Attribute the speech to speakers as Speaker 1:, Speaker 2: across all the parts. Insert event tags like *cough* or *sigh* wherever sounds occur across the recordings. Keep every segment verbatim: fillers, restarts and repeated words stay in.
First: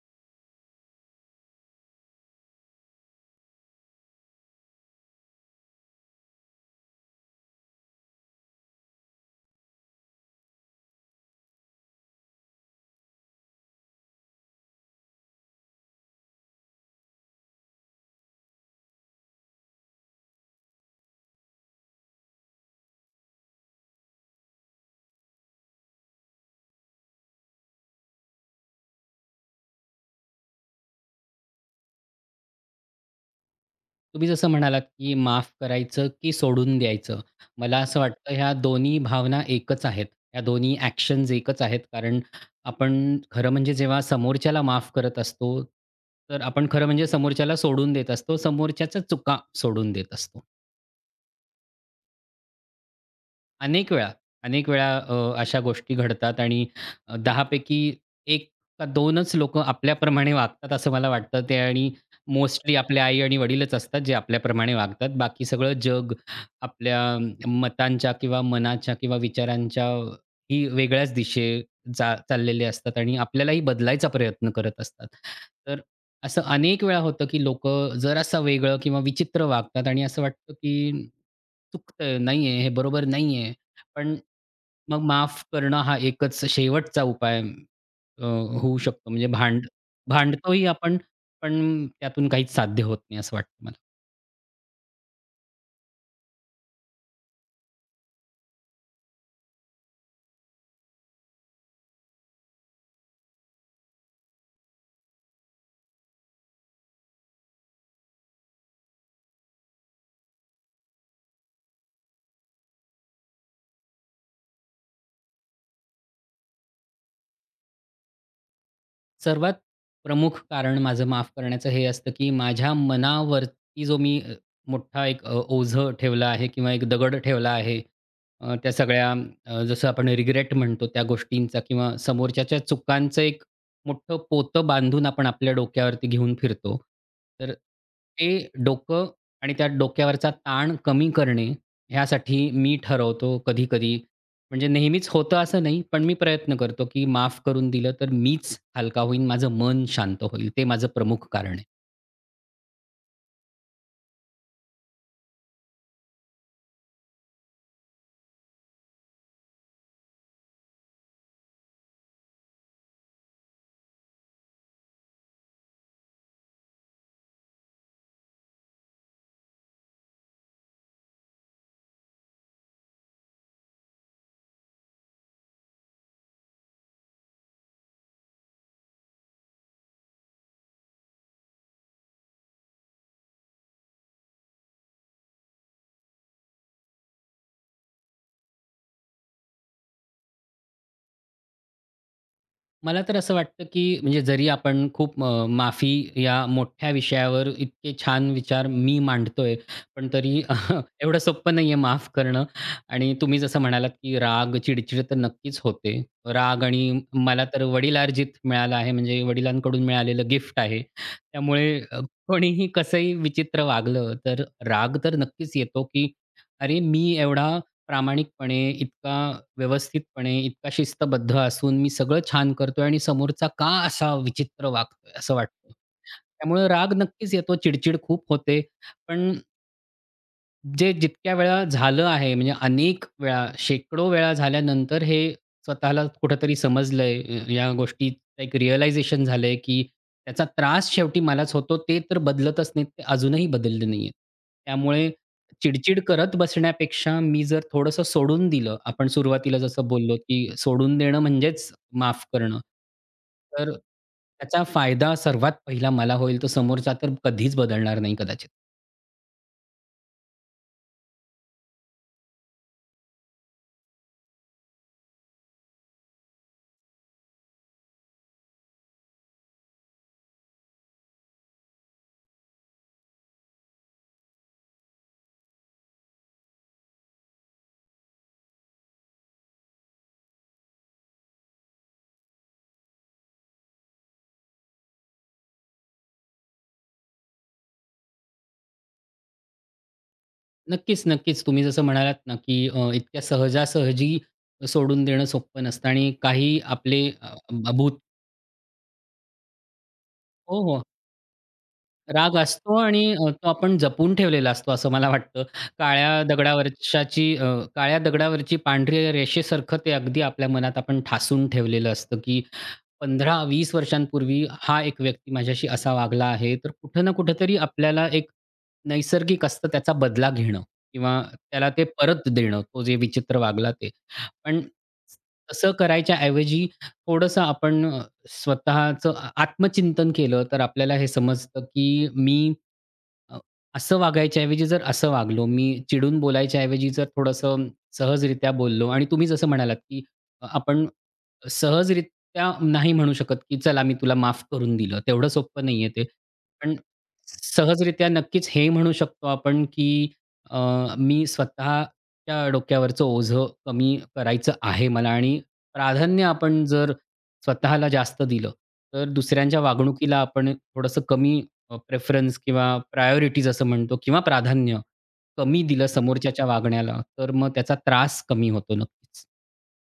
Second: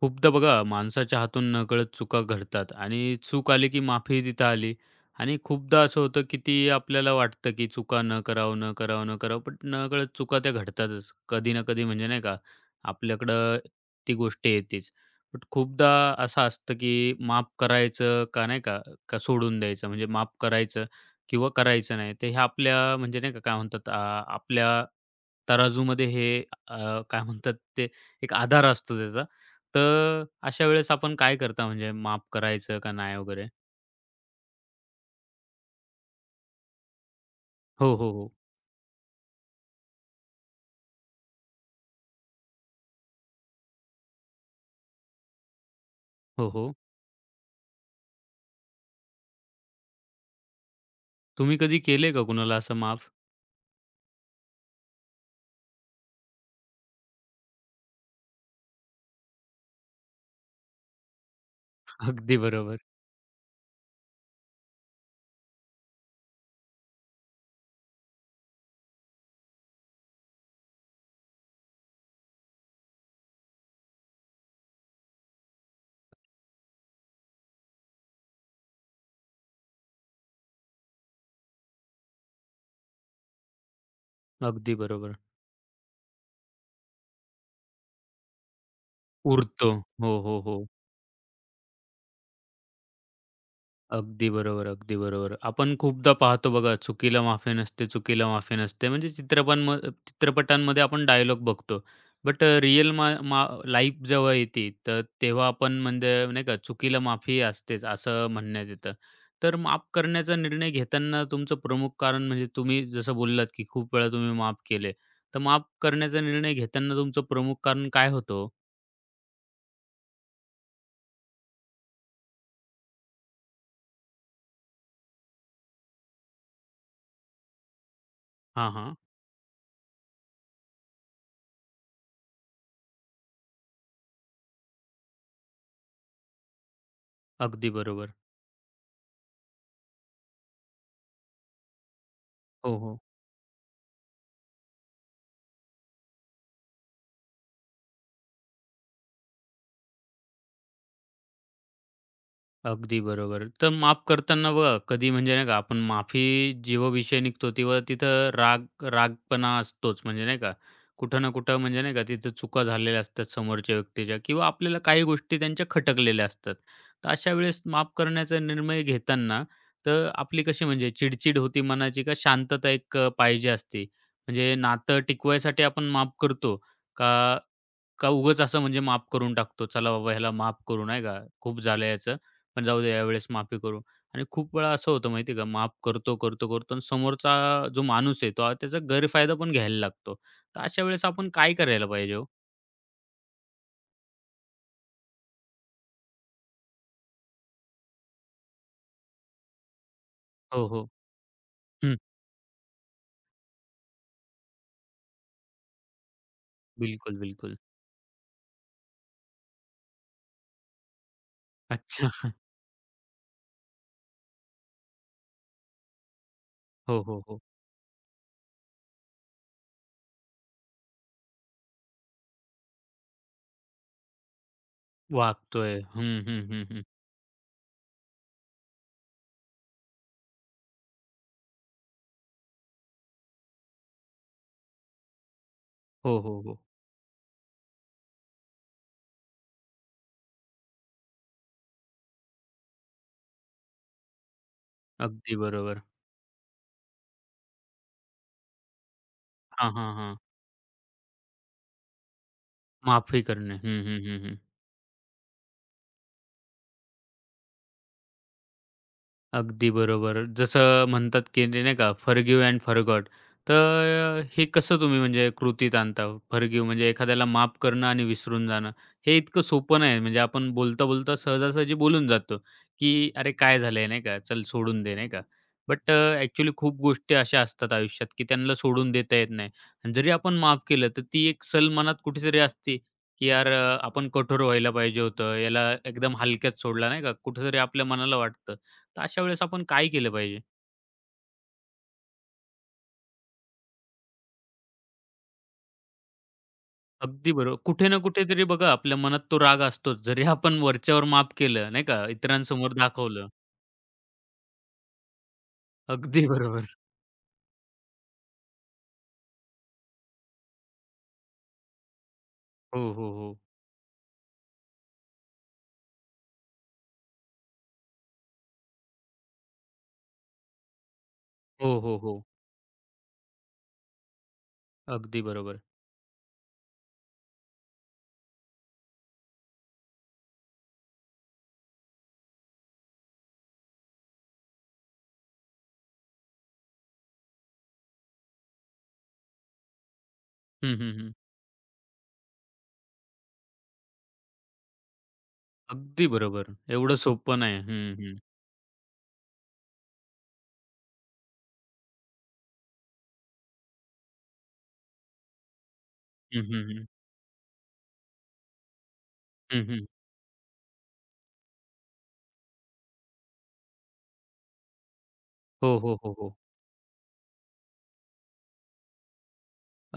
Speaker 1: खूपदा बघा माणसाच्या हातून नकळत चुका घडतात आणि चूक आली की माफी तिथं आली. आणि खूपदा असं होतं की ती आपल्याला वाटतं की चुका न करावं न करावं न करावं पण नकळत चुका त्या घडतातच कधी ना कधी म्हणजे नाही का. आपल्याकडं ती गोष्ट येतेच. पण खूपदा असं असतं की माफ करायचं का नाही का, का सोडून द्यायचं, म्हणजे माफ करायचं किंवा करायचं नाही ते हे आपल्या म्हणजे नाही का, काय म्हणतात, आ, आपल्या तराजूमध्ये हे, अ, काय म्हणतात ते, एक आधार असतो त्याचा. तर अशा वेळेस आपण काय करता, म्हणजे माफ करायचं का नाही वगैरे?
Speaker 2: तुम्ही जसं म्हणालात, की माफ करायचं, की सोडून द्यायचं. मला
Speaker 1: हो,
Speaker 2: असं हं.
Speaker 1: हो, हो.
Speaker 2: वाटतं ह्या दोन्ही भावना एकच आहेत. ह्या दोन्ही ॲक्शन्स एकच आहेत. कारण आपण खरं म्हणजे जेव्हा समोरच्याला माफ करत असतो, तर
Speaker 1: हो,
Speaker 2: आपण
Speaker 1: हो.
Speaker 2: खरं म्हणजे समोरच्याला सोडून देत असतो. समोरच्याच्या चुका सोडून देत असतो.
Speaker 1: तुम्ही कधी केलंय का कुणाला असं माफ?
Speaker 2: अनेक वेळा, अनेक वेळा अ, अशा गोष्टी घडतात आणि अ, दहा एक 1 का दोनच लोकं आपल्याप्रमाणे वागतात असं मला वाटतं ते. आणि
Speaker 1: अगदी
Speaker 2: मोस्टली
Speaker 1: बरोबर.
Speaker 2: आपले आई आणि वडीलच असतात जे आपल्याप्रमाणे वागतात. बाकी सगळं जग आपल्या मतांच्या किंवा मनाच्या किंवा विचारांच्या ही वेगळ्याच दिशे जा चाललेले असतात आणि आपल्यालाही बदलायचा प्रयत्न करत असतात. असं अनेक वेळा होतं, की लोकं जरासं वेगळं किंवा विचित्र वागतात आणि असं वाटतं, की चुकतंय, नाहीये, हे बरोबर नाहीये. पण
Speaker 1: अगदी
Speaker 2: मग
Speaker 1: बरोबर.
Speaker 2: माफ करणं हा एकच शेवटचा उपाय अ, होऊ शकतो. म्हणजे भांड
Speaker 1: उरतो. हो, हो, हो.
Speaker 2: भांडतोही आपण, पण त्यातून काहीच साध्य होत नाही असं वाटतं.
Speaker 1: अगदी बरोबर, अगदी बरोबर. आपण खूपदा पाहतो बघा, "चुकीला माफी नसते, चुकीला माफी नसते." म्हणजे चित्रपटांम चित्रपटांमध्ये आपण डायलॉग बघतो. बट अ, रिअल मा मा लाईफ जेव्हा येते, तर तेव्हा आपण म्हणजे नाही का, "चुकीला माफी असतेच," असं म्हणण्यात येतं. तर माफ करण्याचा निर्णय घेताना तुमचं प्रमुख कारण, म्हणजे तुम्ही जसं बोललात, की खूप वेळा तुम्ही माफ केले. तर माफ करण्याचा निर्णय घेताना तुमचं प्रमुख कारण काय होतं हो?
Speaker 2: सर्वात प्रमुख कारण माझं माफ करण्याचं हे असतं, की माझ्या मनावरती जो मी अ, मोठा एक अ, ओझं ठेवला आहे किंवा एक दगड ठेवला आहे. अ,
Speaker 1: हां,
Speaker 2: त्या
Speaker 1: हां.
Speaker 2: सगळ्या अ, जसं आपण रिग्रेट म्हणतो त्या गोष्टींचा किंवा समोरच्याच्या चुकांचं एक मोठं पोतं बांधून आपण आपल्या डोक्यावरती घेऊन फिरतो. तर
Speaker 1: अगदी बरोबर.
Speaker 2: ते डोकं आणि त्या डोक्यावरचा ताण कमी करणे ह्यासाठी मी
Speaker 1: हो, हो.
Speaker 2: ठरवतो कधी-कधी, म्हणजे नेहमीच होतं असं नाही, पण मी प्रयत्न करतो, की माफ करून दिलं तर मीच हलका होईन, माझं मन शांत होईल. ते माझं प्रमुख कारण आहे.
Speaker 1: अगदी बरोबर. तर माफ करताना बघा, कधी म्हणजे नाही का आपण माफी जेव्हा विषय निघतो तेव्हा तिथं राग रागपणा असतोच म्हणजे नाही का. कुठं ना कुठं म्हणजे नाही का तिथं चुका झालेल्या असतात समोरच्या व्यक्तीच्या, किंवा आपल्याला काही गोष्टी त्यांच्या खटकलेल्या असतात. तर अशा वेळेस माफ करण्याचा निर्णय घेताना तर आपली कशी म्हणजे चिडचिड होती मनाची, का शांतता एक अ, पाहिजे असते? म्हणजे नातं टिकवायसाठी आपण माफ करतो का, का उगाच असं म्हणजे माफ करून टाकतो. चला बाबा ह्याला माफ करू नाही का, खूप झालं याचं, पण जाऊ दे यावेळेस माफी करू. आणि खूप वेळा असं होतं माहिती आहे का, माफ करतो, करतो, करतो आणि समोरचा जो माणूस आहे तो आ- त्याचा गैरफायदा पण घ्यायला लागतो. तर अशा वेळेस आपण काय करायला पाहिजे हो?
Speaker 2: मला तर असं वाटतं, की म्हणजे जरी आपण खूप अ, माफी या मोठ्या विषयावर इतके छान विचार मी मांडतोय, पण तरी
Speaker 1: हो,
Speaker 2: *laughs*
Speaker 1: हो.
Speaker 2: एवढं सोपं नाहीये
Speaker 1: हं.
Speaker 2: माफ करणं. आणि तुम्ही जसं म्हणालात, की राग, चिडचिड तर नक्कीच होते. राग आणि
Speaker 1: बिलकुल,
Speaker 2: मला
Speaker 1: बिलकुल.
Speaker 2: तर वडिलार्जित मिळालं आहे, म्हणजे वडिलांकडून मिळालेलं गिफ्ट आहे. त्यामुळे अ,
Speaker 1: अच्छा. *laughs*
Speaker 2: कोणीही कसंही विचित्र वागलं, तर राग तर नक्कीच येतो, की अरे,
Speaker 1: हो,
Speaker 2: मी
Speaker 1: हो, हो.
Speaker 2: एवढा प्रामाणिकपणे, इतका व्यवस्थितपणे, इतका शिस्तबद्ध असून मी सगळं छान करतोय आणि समोरचा का असा विचित्र वागतोय असं वाटतं.
Speaker 1: वागतोय. हं, हं, हं,
Speaker 2: त्यामुळे
Speaker 1: हं.
Speaker 2: राग नक्कीच येतो, चिड खूप होते. पण जे जितक्या वेळा झालं आहे म्हणजे अनेक वेळा, शेकडो वेळा झाल्यानंतर हे स्वतःला
Speaker 1: हो, हो,
Speaker 2: कुठेतरी
Speaker 1: हो.
Speaker 2: समजलंय, अ, या गोष्टीचं एक रिअलायझेशन झालंय, की त्याचा त्रास शेवटी मलाच होतो. ते तर बदलतच नाहीत, ते अजूनही बदलले नाहीयेत. त्यामुळे
Speaker 1: अगदी बरोबर.
Speaker 2: चिडचिड करत बसण्यापेक्षा मी जर थोडंसं सोडून दिलं, आपण सुरुवातीला
Speaker 1: हां,
Speaker 2: जसं
Speaker 1: हां,
Speaker 2: बोललो,
Speaker 1: हां.
Speaker 2: की सोडून देणं म्हणजेच माफ करणं.
Speaker 1: माफी करणे.
Speaker 2: तर
Speaker 1: हं, हं, हं, हं.
Speaker 2: त्याचा फायदा सर्वात पहिला मला होईल, तो समोरचा तर कधीच बदलणार नाही कदाचित.
Speaker 1: अगदी बरोबर. जसं म्हणतात, की ते नाही का फॉरगिव्ह एंड फॉरगॉट. तर अ, हे कसं तुम्ही म्हणजे कृतीत आणता? फॉरगिव्ह म्हणजे एखाद्याला माफ करणं आणि विसरून जाणं. हे इतकं सोपं नाही. म्हणजे आपण बोलता-बोलता सहजासहजी बोलून जातो, की "अरे काय झालंय?" नाही का, "चल सोडून दे." नाही का. बट अ, खूप गोष्टी अशा असतात आयुष्यात, की त्यांना सोडून देता येत नाही. आणि जरी आपण माफ केलं, तर ती एक सल मनात कुठेतरी असते, की "यार अ, आपण कठोर व्हायला पाहिजे होतं. याला एकदम हलक्यात सोडला." नाही का, कुठेतरी आपल्या मनाला वाटतं. तर अशा वेळेस आपण काय केलं पाहिजे?
Speaker 2: नक्कीच, नक्कीच. तुम्ही जसं म्हणालात ना, की अ, इतक्या सहजासहजी सोडून देणं सोपं नसतं आणि काही आपले
Speaker 1: अगदी
Speaker 2: अ,
Speaker 1: बरोबर. कुठे ना
Speaker 2: भूत.
Speaker 1: कुठेतरी बघा आपल्या मनात तो राग असतोच. जरी आपण
Speaker 2: हो, हो.
Speaker 1: वरच्यावर माफ केलं, नाही का,
Speaker 2: राग
Speaker 1: इतरांसमोर
Speaker 2: असतो आणि
Speaker 1: दाखवलं.
Speaker 2: अ, तो आपण जपून ठेवलेला असतो असं मला वाटतं. काळ्या
Speaker 1: अगदी *laughs* बरोबर.
Speaker 2: दगडावरशाची अ, काळ्या दगडावरची पांढऱ्या रेषेसारखं ते अगदी आपल्या मनात आपण ठासून ठेवलेलं असतं, की
Speaker 1: हो, हो, हो.
Speaker 2: पंधरा वीस वर्षांपूर्वी हा एक व्यक्ती माझ्याशी असा वागला आहे. तर कुठं ना कुठेतरी आपल्याला एक नैसर्गिक असतं त्याचा बदला घेणं किंवा त्याला
Speaker 1: हो,
Speaker 2: ते
Speaker 1: हो, हो.
Speaker 2: परत देणं, तो जे विचित्र वागला ते. पण
Speaker 1: अगदी बरोबर.
Speaker 2: तसं करायच्या ऐवजी थोडंसं आपण स्वतःचं आ आत्मचिंतन केलं, तर आपल्याला हे समजतं, की मी अ, असं वागायच्या ऐवजी जर असं वागलो, मी चिडून बोलायच्या ऐवजी जर थोडंसं सहजरित्या बोललो. आणि तुम्ही जसं म्हणालात, की अ,
Speaker 1: हं,
Speaker 2: आपण
Speaker 1: हं, हं.
Speaker 2: सहजरित्या नाही म्हणू शकत, की चला मी तुला माफ करून दिलं. तेवढं सोपं नाहीये ते.
Speaker 1: अगदी बरोबर.
Speaker 2: पण
Speaker 1: एवढं सोपं नाही. हं,
Speaker 2: सहजरित्या
Speaker 1: हं.
Speaker 2: नक्कीच हे म्हणू शकतो आपण, की अ, मी स्वतःच्या डोक्यावरचं ओझं कमी करायचं आहे मला आणि प्राधान्य
Speaker 1: हं,
Speaker 2: आपण
Speaker 1: हं, हं.
Speaker 2: जर स्वतःला जास्त दिलं, तर दुसऱ्यांच्या
Speaker 1: हं, हं.
Speaker 2: वागणुकीला आपण थोडंसं कमी प्रेफरन्स किंवा प्रायोरिटीज असं म्हणतो, किंवा प्राधान्य कमी
Speaker 1: हो,
Speaker 2: दिलं
Speaker 1: हो, हो, हो.
Speaker 2: समोरच्याच्या वागण्याला, तर मग त्याचा त्रास कमी होतो नक्कीच.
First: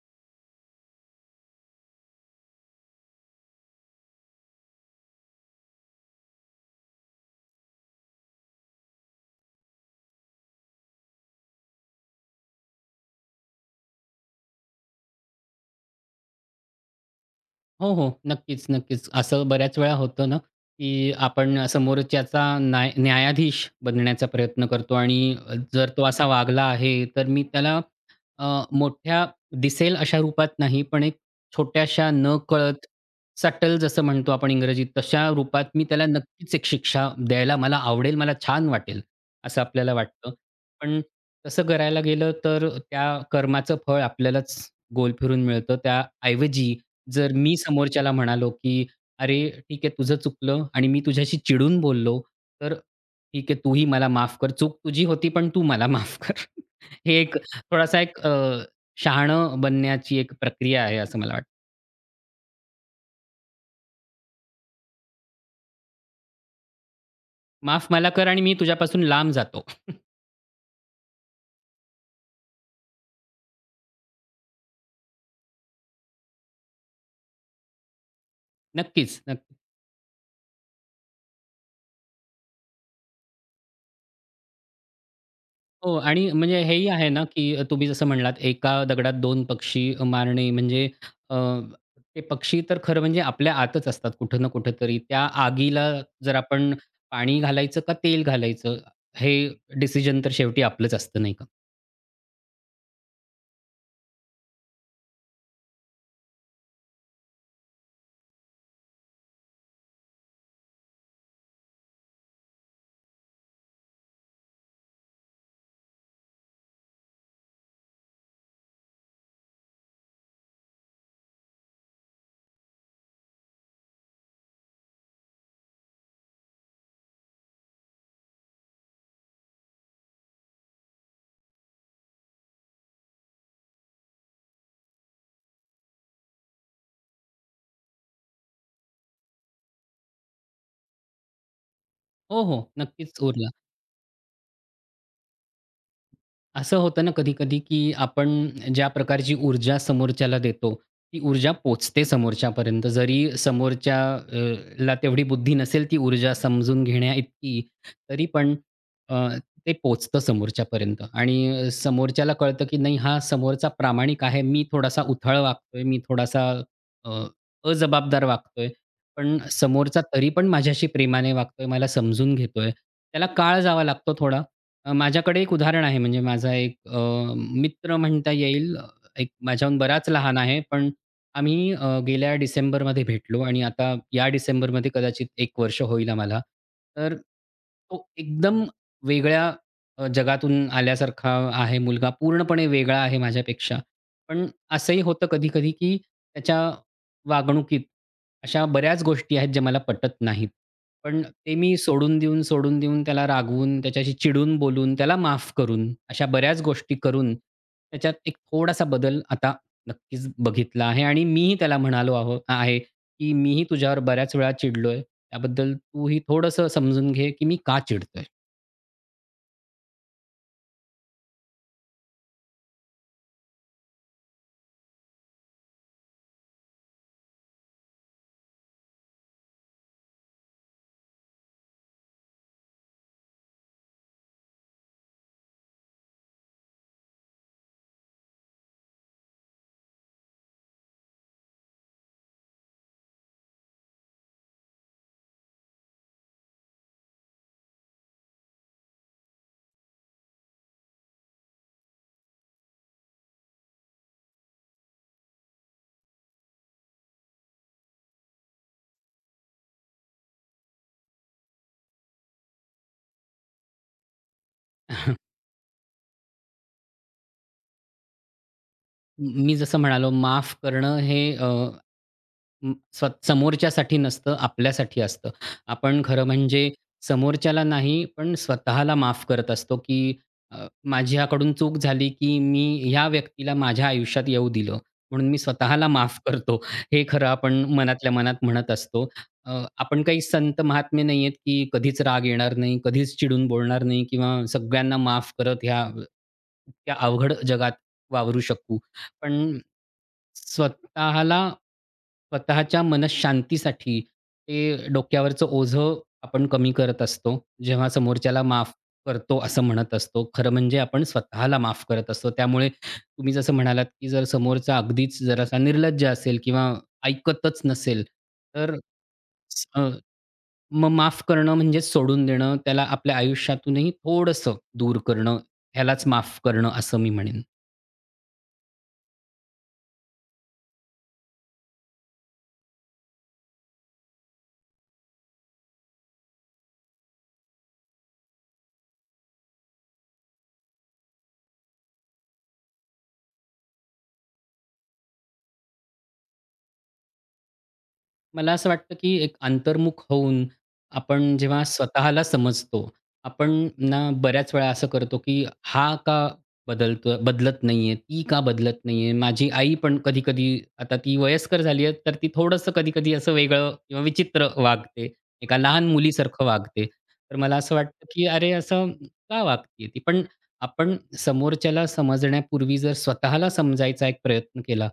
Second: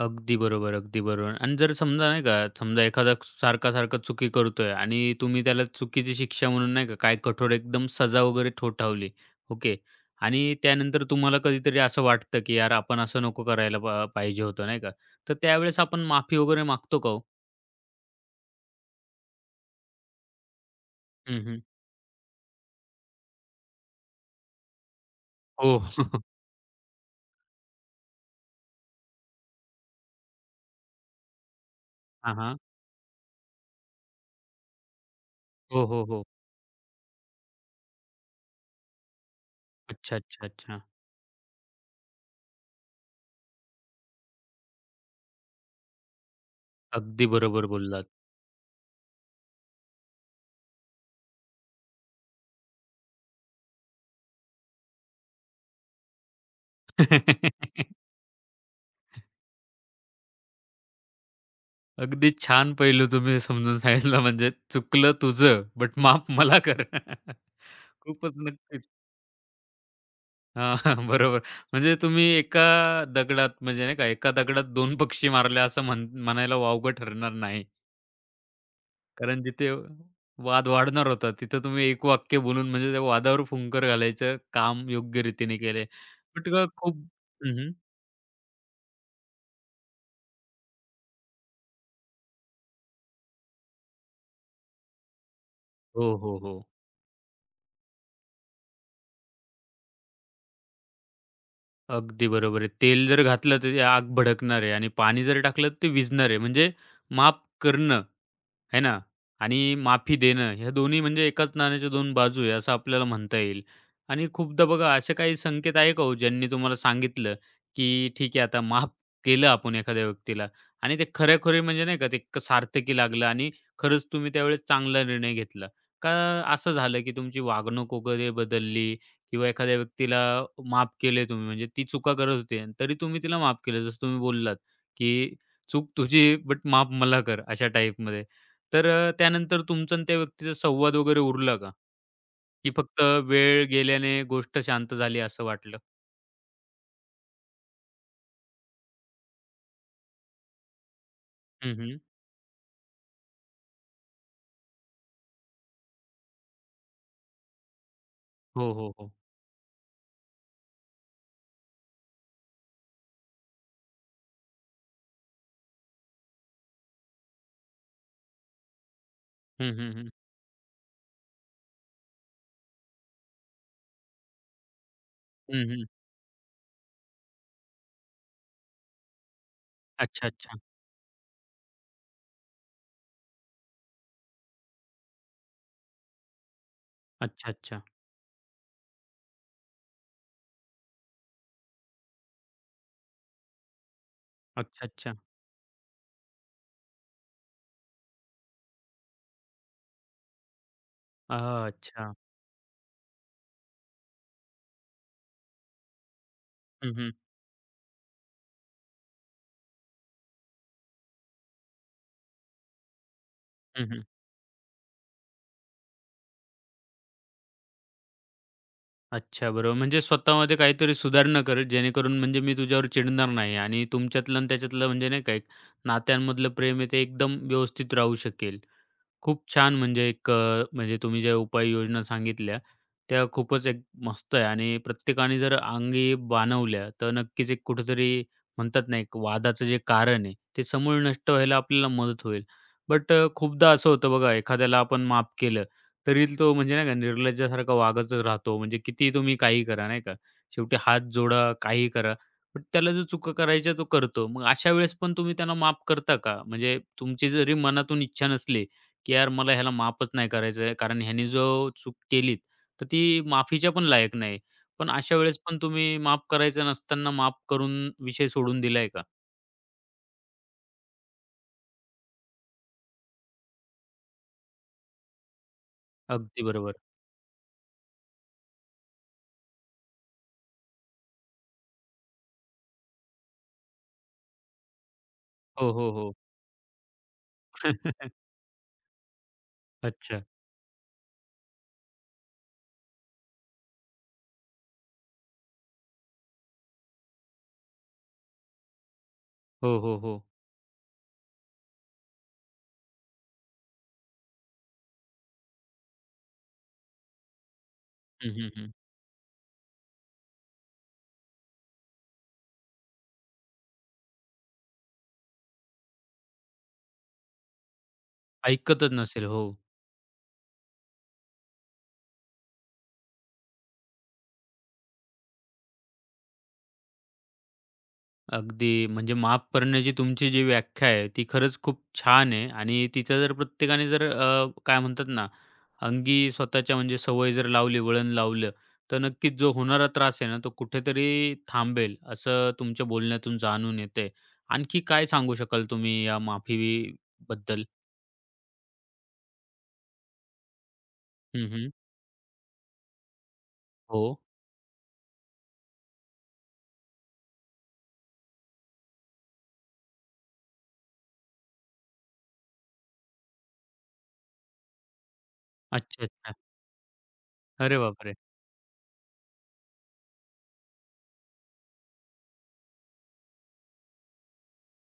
Speaker 1: अगदी बरोबर, अगदी बरोबर. आणि जर समजा नाही का, समजा एखादा सारखा-सारखा चुकी करतोय आणि तुम्ही त्याला चुकीची शिक्षा म्हणून नाही का, काय कठोर एकदम सजा वगैरे ठोठावली. ओके. आणि त्यानंतर तुम्हाला कधीतरी असं वाटतं, की यार आपण असं नको करायला पा पाहिजे होतं नाही का. तर त्यावेळेस आपण माफी वगैरे मागतो का हो?
Speaker 2: हो, हो. नक्कीच, नक्कीच. असं बऱ्याच वेळा होतं ना, की
Speaker 1: हं, हं.
Speaker 2: आपण समोरच्याचा न्याय न्यायाधीश बनण्याचा प्रयत्न करतो आणि
Speaker 1: हो.
Speaker 2: जर तो
Speaker 1: *laughs*
Speaker 2: असा वागला आहे, तर मी त्याला अ, मोठ्या दिसेल अशा रूपात नाही, पण एक छोट्याशा
Speaker 1: हां, हां.
Speaker 2: नकळत सटल जसं म्हणतो आपण इंग्रजीत, तशा रूपात मी
Speaker 1: हो, हो,
Speaker 2: त्याला
Speaker 1: हो.
Speaker 2: नक्कीच एक शिक्षा द्यायला मला आवडेल, मला छान वाटेल, असं आपल्याला
Speaker 1: अच्छा,
Speaker 2: वाटतं.
Speaker 1: अच्छा, अच्छा.
Speaker 2: पण तसं करायला गेलं तर त्या कर्माचं फळ आपल्यालाच गोल फिरून मिळतं. त्याऐवजी
Speaker 1: अगदी
Speaker 2: जर मी
Speaker 1: बरोबर बोललात.
Speaker 2: समोरच्याला म्हणालो, की "अरे, ठीक आहे तुझं चुकलं आणि मी तुझ्याशी चिडून बोललो, तर ठीक आहे तूही मला माफ कर. चूक तुझी होती, पण तू मला माफ कर." *laughs* हे एक थोडासा
Speaker 1: *laughs*
Speaker 2: एक अ, शहाणं बनण्याची एक प्रक्रिया आहे असं मला वाटतं.
Speaker 1: अगदी छान पैलू तुम्ही समजून सांगितला, म्हणजे चुकलं तुझं, बट माफ मला कर. *laughs*
Speaker 2: माफ मला कर
Speaker 1: खूपच
Speaker 2: आणि मी
Speaker 1: नक्कीच.
Speaker 2: तुझ्यापासून लांब जातो. *laughs*
Speaker 1: हां, *laughs* हां. बरोबर. म्हणजे तुम्ही एका दगडात म्हणजे नाही का, एका दगडात दोन पक्षी मारले असं म्हण म्हणायला वावगं ठरणार नाही.
Speaker 2: नक्कीच,
Speaker 1: कारण
Speaker 2: नक्की.
Speaker 1: जिथे वाद वाढणार होता, तिथं तुम्ही एक वाक्य बोलून म्हणजे त्या वादावर फुंकर घालायचं काम योग्य रीतीने केले.
Speaker 2: हो, आणि
Speaker 1: बट
Speaker 2: म्हणजे
Speaker 1: अ,
Speaker 2: हेही
Speaker 1: खूप
Speaker 2: आहे ना, की
Speaker 1: हं,
Speaker 2: तुम्ही जसं म्हणलात एका दगडात दोन पक्षी मारणे म्हणजे अ, ते पक्षी तर खरं म्हणजे आपल्या आतच असतात कुठं ना कुठेतरी. त्या आगीला
Speaker 1: हो,
Speaker 2: जर
Speaker 1: हो, हो.
Speaker 2: आपण पाणी घालायचं का तेल घालायचं हे डिसिजन तर शेवटी आपलंच असतं नाही का?
Speaker 1: अगदी बरोबर आहे. तेल जर घातलं तर ती आग भडकणार आहे आणि पाणी जर टाकलं तर ते विझणार आहे. म्हणजे माफ करणं है ना? आणि माफी देणं, ह्या दोन्ही म्हणजे एकाच नाण्याच्या दोन बाजू आहे असं आपल्याला म्हणता येईल. आणि खूपदा बघा असे काही संकेत आहे का हो ज्यांनी तुम्हाला सांगितलं, की ठीक आहे आता माफ केलं आपण एखाद्या व्यक्तीला आणि ते खरे म्हणजे नाही का ते क- सार्थकी लागलं आणि खरंच तुम्ही त्यावेळेस चांगला निर्णय घेतला? का असं झालं की तुमची वागणूक वगैरे बदलली, किंवा एखाद्या व्यक्तीला माफ केले तुम्ही, म्हणजे ती चुका करत होती आणि तरी तुम्ही तिला माफ केलं जसं तुम्ही बोललात, की "चूक तुझी बट माफ मला कर" अशा टाईपमध्ये. तर अ, त्यानंतर तुमचा आणि त्या व्यक्तीचा संवाद वगैरे उरला का?
Speaker 2: हो, हो.
Speaker 1: की फक्त
Speaker 2: नक्कीच उरला.
Speaker 1: वेळ गेल्याने गोष्ट शांत झाली असं वाटलं?
Speaker 2: असं होतं ना कधी-कधी, की आपण ज्या प्रकारची ऊर्जा समोरच्याला देतो, ती ऊर्जा
Speaker 1: हं, हं.
Speaker 2: पोहोचते समोरच्यापर्यंत. जरी समोरच्या अ, ला तेवढी बुद्धी नसेल ती ऊर्जा समजून घेण्याइतकी, तरी पण
Speaker 1: हो, हो, हो.
Speaker 2: अ, ते पोहोचतं समोरच्यापर्यंत आणि समोरच्याला कळतं, की नाही हा समोरचा प्रामाणिक आहे. मी थोडासा उथळ वागतोय, मी थोडासा अ, अजबाबदार वागतोय, पण
Speaker 1: हं, हं,
Speaker 2: समोरचा
Speaker 1: हं.
Speaker 2: तरी पण माझ्याशी प्रेमाने वागतोय, मला समजून घेतोय. त्याला काळ जावा लागतो थोडा. अ, माझ्याकडे एक
Speaker 1: हं,
Speaker 2: उदाहरण
Speaker 1: हं.
Speaker 2: आहे, म्हणजे माझा एक अ, मित्र म्हणता येईल. अ, एक माझ्याहून बराच
Speaker 1: अच्छा,
Speaker 2: लहान
Speaker 1: अच्छा.
Speaker 2: आहे, पण आम्ही अ, गेल्या डिसेंबरमध्ये भेटलो आणि आता या डिसेंबरमध्ये कदाचित एक वर्ष होईल आम्हाला. तर
Speaker 1: अच्छा, अच्छा.
Speaker 2: तो एकदम वेगळ्या अ, जगातून आल्यासारखा आहे मुलगा. पूर्णपणे वेगळा आहे माझ्यापेक्षा. पण
Speaker 1: अच्छा,
Speaker 2: असंही
Speaker 1: अच्छा.
Speaker 2: होतं कधी-कधी, की त्याच्या वागणुकीत अशा बऱ्याच गोष्टी आहेत ज्या मला पटत नाहीत. पण
Speaker 1: अ,
Speaker 2: ते मी
Speaker 1: अच्छा.
Speaker 2: सोडून देऊन, सोडून देऊन, त्याला रागवून, त्याच्याशी चिडून बोलून, त्याला माफ करून, अशा बऱ्याच
Speaker 1: हं,
Speaker 2: गोष्टी
Speaker 1: हं.
Speaker 2: करून त्याच्यात एक थोडासा बदल आता नक्कीच बघितला आहे आणि मीही त्याला म्हणालो आहो आहे, की "मीही
Speaker 1: हं,
Speaker 2: तुझ्यावर
Speaker 1: हं.
Speaker 2: बऱ्याच वेळा चिडलोय. त्याबद्दल तूही थोडंसं समजून घे, की मी का चिडतोय."
Speaker 1: अच्छा, बरोबर. म्हणजे स्वतःमध्ये काहीतरी सुधारणा कर, जेणेकरून म्हणजे मी तुझ्यावर चिडणार नाही आणि तुमच्यातलं आणि त्याच्यातलं म्हणजे नाही का, एक नात्यांमधलं प्रेम आहे ते एकदम व्यवस्थित राहू शकेल. खूप छान, म्हणजे एक अ, म्हणजे तुम्ही ज्या उपाययोजना सांगितल्या, त्या खूपच एक मस्त आहे आणि प्रत्येकाने जर अंगी बाणवल्या, तर नक्कीच एक कुठेतरी म्हणतात ना, एक वादाचं जे कारण आहे, ते समूळ नष्ट व्हायला आपल्याला मदत होईल. बट अ, खूपदा असं होतं बघा, एखाद्याला आपण माफ केलं, तरी तो म्हणजे नाही का निर्लज्जासारखा वागतच राहतो. म्हणजे कितीही तुम्ही काही करा, नाही का. शेवटी हात जोडा, काहीही करा, पण त्याला जो चुका करायच्या तो करतो. मग अशा वेळेस पण तुम्ही त्यांना माफ करता का? म्हणजे तुमची जरी मनातून इच्छा नसली, की यार मला ह्याला माफच नाही करायचं आहे. कारण ह्याने जो चूक केली, तर ती माफीच्या पण लायक नाही. पण अशा
Speaker 2: *laughs*
Speaker 1: वेळेस पण तुम्ही माफ करायचं नसताना माफ करून विषय सोडून दिलाय का?
Speaker 2: मी जसं म्हणालो माफ करणं हे अं, स्व समोरच्यासाठी नसतं, आपल्यासाठी असतं. आपण खरं
Speaker 1: अगदी
Speaker 2: म्हणजे
Speaker 1: बरोबर.
Speaker 2: समोरच्याला नाही, पण स्वतःला माफ करत असतो, की अ, माझ्याकडून चूक झाली, की मी ह्या व्यक्तीला माझ्या आयुष्यात येऊ दिलं, म्हणून मी
Speaker 1: हो,
Speaker 2: स्वतःला
Speaker 1: हो, हो.
Speaker 2: माफ करतो. हे खरं आपण मनातल्या
Speaker 1: *laughs*
Speaker 2: मनात म्हणत असतो. अ, आपण काही
Speaker 1: अच्छा.
Speaker 2: संत महात्मे नाही आहेत, की कधीच राग येणार नाही, कधीच चिडून बोलणार नाही किंवा सगळ्यांना माफ करत ह्या इतक्या अवघड जगात वावरू शकू. पण
Speaker 1: हो, हो, हो.
Speaker 2: स्वतःला, स्वतःच्या मनःशांतीसाठी ते डोक्यावरचं ओझं आपण कमी करत असतो जेव्हा
Speaker 1: हं,
Speaker 2: समोरच्याला
Speaker 1: हं,
Speaker 2: माफ
Speaker 1: हं.
Speaker 2: करतो असं म्हणत असतो. खरं म्हणजे आपण स्वतःला माफ करत असतो. त्यामुळे तुम्ही जसं म्हणालात, की जर समोरचा अगदीच जरासा निर्लज्ज असेल किंवा ऐकतच नसेल, तर
Speaker 1: ऐकतच नसेल. हो.
Speaker 2: स- अ, मग माफ करणं म्हणजे सोडून देणं, त्याला आपल्या आयुष्यातूनही थोडंसं दूर करणं, ह्यालाच माफ करणं असं मी म्हणेन.
Speaker 1: अगदी. म्हणजे माफ करण्याची तुमची जी व्याख्या आहे, ती खरंच खूप छान आहे आणि तिचा जर प्रत्येकाने जर अ, काय म्हणतात ना, अंगी स्वतःच्या म्हणजे सवय जर लावली, वळण लावलं, तर नक्कीच जो होणारा त्रास आहे ना, तो कुठेतरी थांबेल, असं तुमच्या बोलण्यातून जाणून येतंय. आणखी काय सांगू शकाल तुम्ही या माफीबद्दल?
Speaker 2: मला असं वाटतं, की एक अंतर्मुख होऊन आपण
Speaker 1: हं,
Speaker 2: जेव्हा
Speaker 1: हं.
Speaker 2: स्वतःला समजतो, आपण
Speaker 1: हो.
Speaker 2: ना बऱ्याच वेळा असं करतो, की हा का बदलतो बदलत नाहीये, ती का बदलत नाहीये? माझी आई पण कधी-कधी, आता ती वयस्कर झाली आहे, तर ती थोडंसं कधी-कधी असं वेगळं किंवा विचित्र वागते. एका लहान
Speaker 1: अच्छा, अच्छा.
Speaker 2: मुलीसारखं वागते. तर मला असं
Speaker 1: अरे
Speaker 2: वाटतं,
Speaker 1: बापरे!
Speaker 2: की अरे, असं का वागते ती? पण आपण समोरच्याला समजण्यापूर्वी जर स्वतःला समजायचा एक प्रयत्न केला,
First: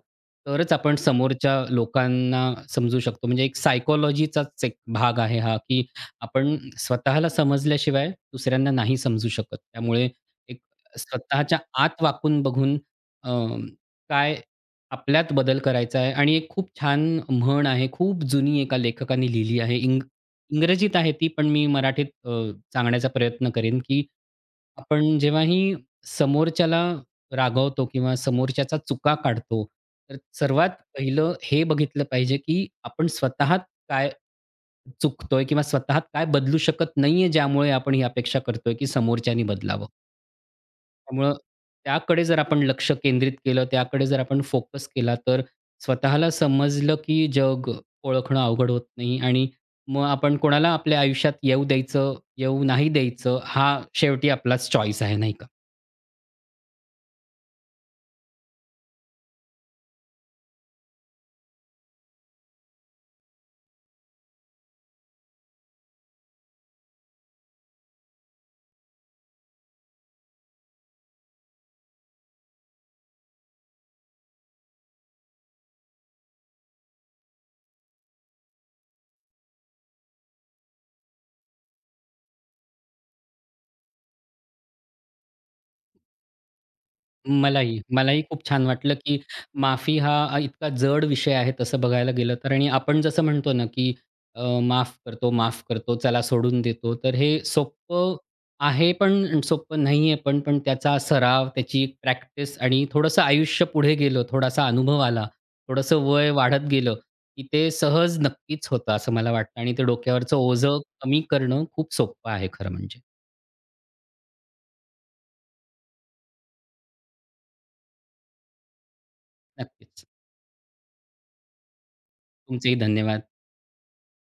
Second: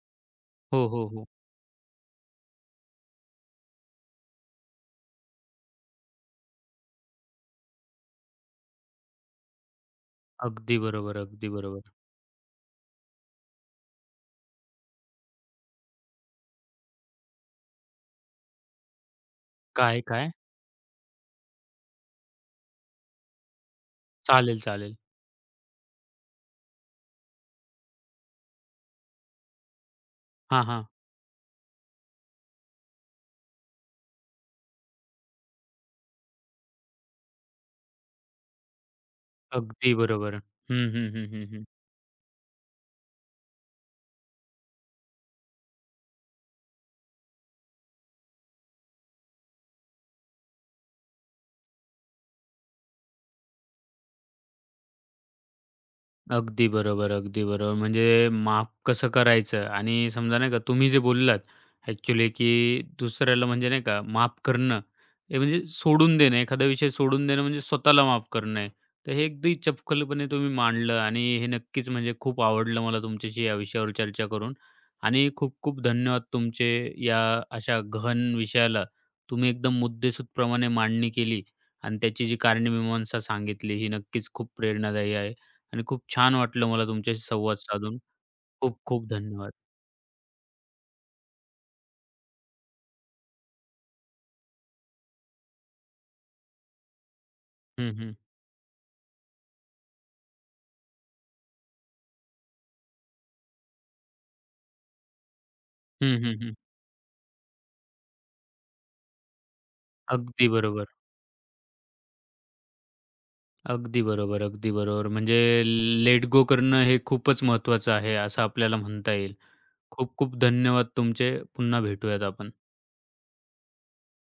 Speaker 2: तरच
Speaker 1: हो,
Speaker 2: आपण
Speaker 1: हो, हो.
Speaker 2: समोरच्या लोकांना समजू शकतो. म्हणजे एक सायकॉलॉजीचाच एक भाग आहे हा, की आपण स्वतःला समजल्याशिवाय दुसऱ्यांना नाही समजू शकत. त्यामुळे एक
Speaker 1: अगदी बरोबर, अगदी
Speaker 2: स्वतःच्या
Speaker 1: बरोबर.
Speaker 2: आत वाकून बघून अ, काय आपल्यात बदल करायचा आहे. आणि एक खूप छान म्हण आहे, खूप जुनी, एका लेखकाने लिहिली आहे.
Speaker 1: काय,
Speaker 2: इंग
Speaker 1: काय?
Speaker 2: इंग्रजीत आहे ती, पण मी मराठीत अ, सांगण्याचा प्रयत्न करेन, की
Speaker 1: चालेल, चालेल.
Speaker 2: आपण जेव्हाही समोरच्याला रागवतो किंवा समोरच्याचा चुका काढतो, तर
Speaker 1: हां,
Speaker 2: सर्वात
Speaker 1: हां.
Speaker 2: पहिलं हे बघितलं पाहिजे, की आपण स्वतः काय चुकतोय किंवा स्वतः काय बदलू शकत नाहीये, ज्यामुळे आपण ही अपेक्षा करतोय, की समोरच्यानी बदलावं.
Speaker 1: अगदी बरोबर. हं, हं, हं,
Speaker 2: त्यामुळं
Speaker 1: हं, हं.
Speaker 2: त्याकडे जर आपण लक्ष केंद्रित केलं, त्याकडे जर आपण फोकस केला, तर स्वतःला समजलं, की जग ओळखणं अवघड होत नाही आणि मग आपण कोणाला आपल्या आयुष्यात येऊ द्यायचं, येऊ नाही द्यायचं, हा शेवटी आपलाच चॉईस आहे, नाही का?
Speaker 1: अगदी बरोबर, अगदी बरोबर. म्हणजे माफ कसं करायचं, आणि समजा नाही का तुम्ही जे बोललात ॲक्चुअली, की दुसऱ्याला म्हणजे नाही का माफ करणं, हे म्हणजे सोडून देणं, एखादा विषय सोडून देणं म्हणजे स्वतःला माफ करणं आहे. तर हे अगदी चपखलपणे तुम्ही मांडलं आणि हे नक्कीच म्हणजे खूप आवडलं मला तुमच्याशी या विषयावर चर्चा करून. आणि खूप खूप धन्यवाद तुमचे, या अशा गहन विषयाला तुम्ही एकदम मुद्देसूदप्रमाणे मांडणी केली आणि त्याची जी कारणमीमांसा सांगितली ही नक्कीच खूप प्रेरणादायी आहे. आणि खूप छान वाटलं मला तुमच्याशी संवाद
Speaker 2: मलाही,
Speaker 1: साधून.
Speaker 2: मलाही खूप छान
Speaker 1: खूप
Speaker 2: वाटलं,
Speaker 1: खूप
Speaker 2: की
Speaker 1: धन्यवाद.
Speaker 2: माफी हा इतका जड विषय आहे तसं बघायला गेलं तर, आणि आपण जसं म्हणतो ना, की अ, माफ करतो, माफ करतो, चला सोडून देतो. तर हे
Speaker 1: हं, हं.
Speaker 2: सोपं आहे, पण सोपं नाही आहे पण, पण, त्याचा सराव, त्याची एक प्रॅक्टिस आणि थोडंसं आयुष्य पुढे गेलं, थोडासा अनुभव आला, थोडंसं
Speaker 1: हं,
Speaker 2: वय
Speaker 1: हं, हं.
Speaker 2: वाढत गेलं, की ते सहज नक्कीच होतं असं मला वाटतं आणि ते डोक्यावरचं
Speaker 1: अगदी
Speaker 2: ओझं
Speaker 1: बरोबर.
Speaker 2: कमी करणं खूप सोपं आहे खरं म्हणजे.
Speaker 1: अगदी बरोबर, अगदी बरोबर. म्हणजे लेट गो करणं हे खूपच महत्त्वाचं आहे, असं आपल्याला म्हणता येईल.
Speaker 2: नक्कीच.
Speaker 1: खूप खूप धन्यवाद तुमचे. पुन्हा भेटूयात आपण.
Speaker 2: तुमचेही धन्यवाद.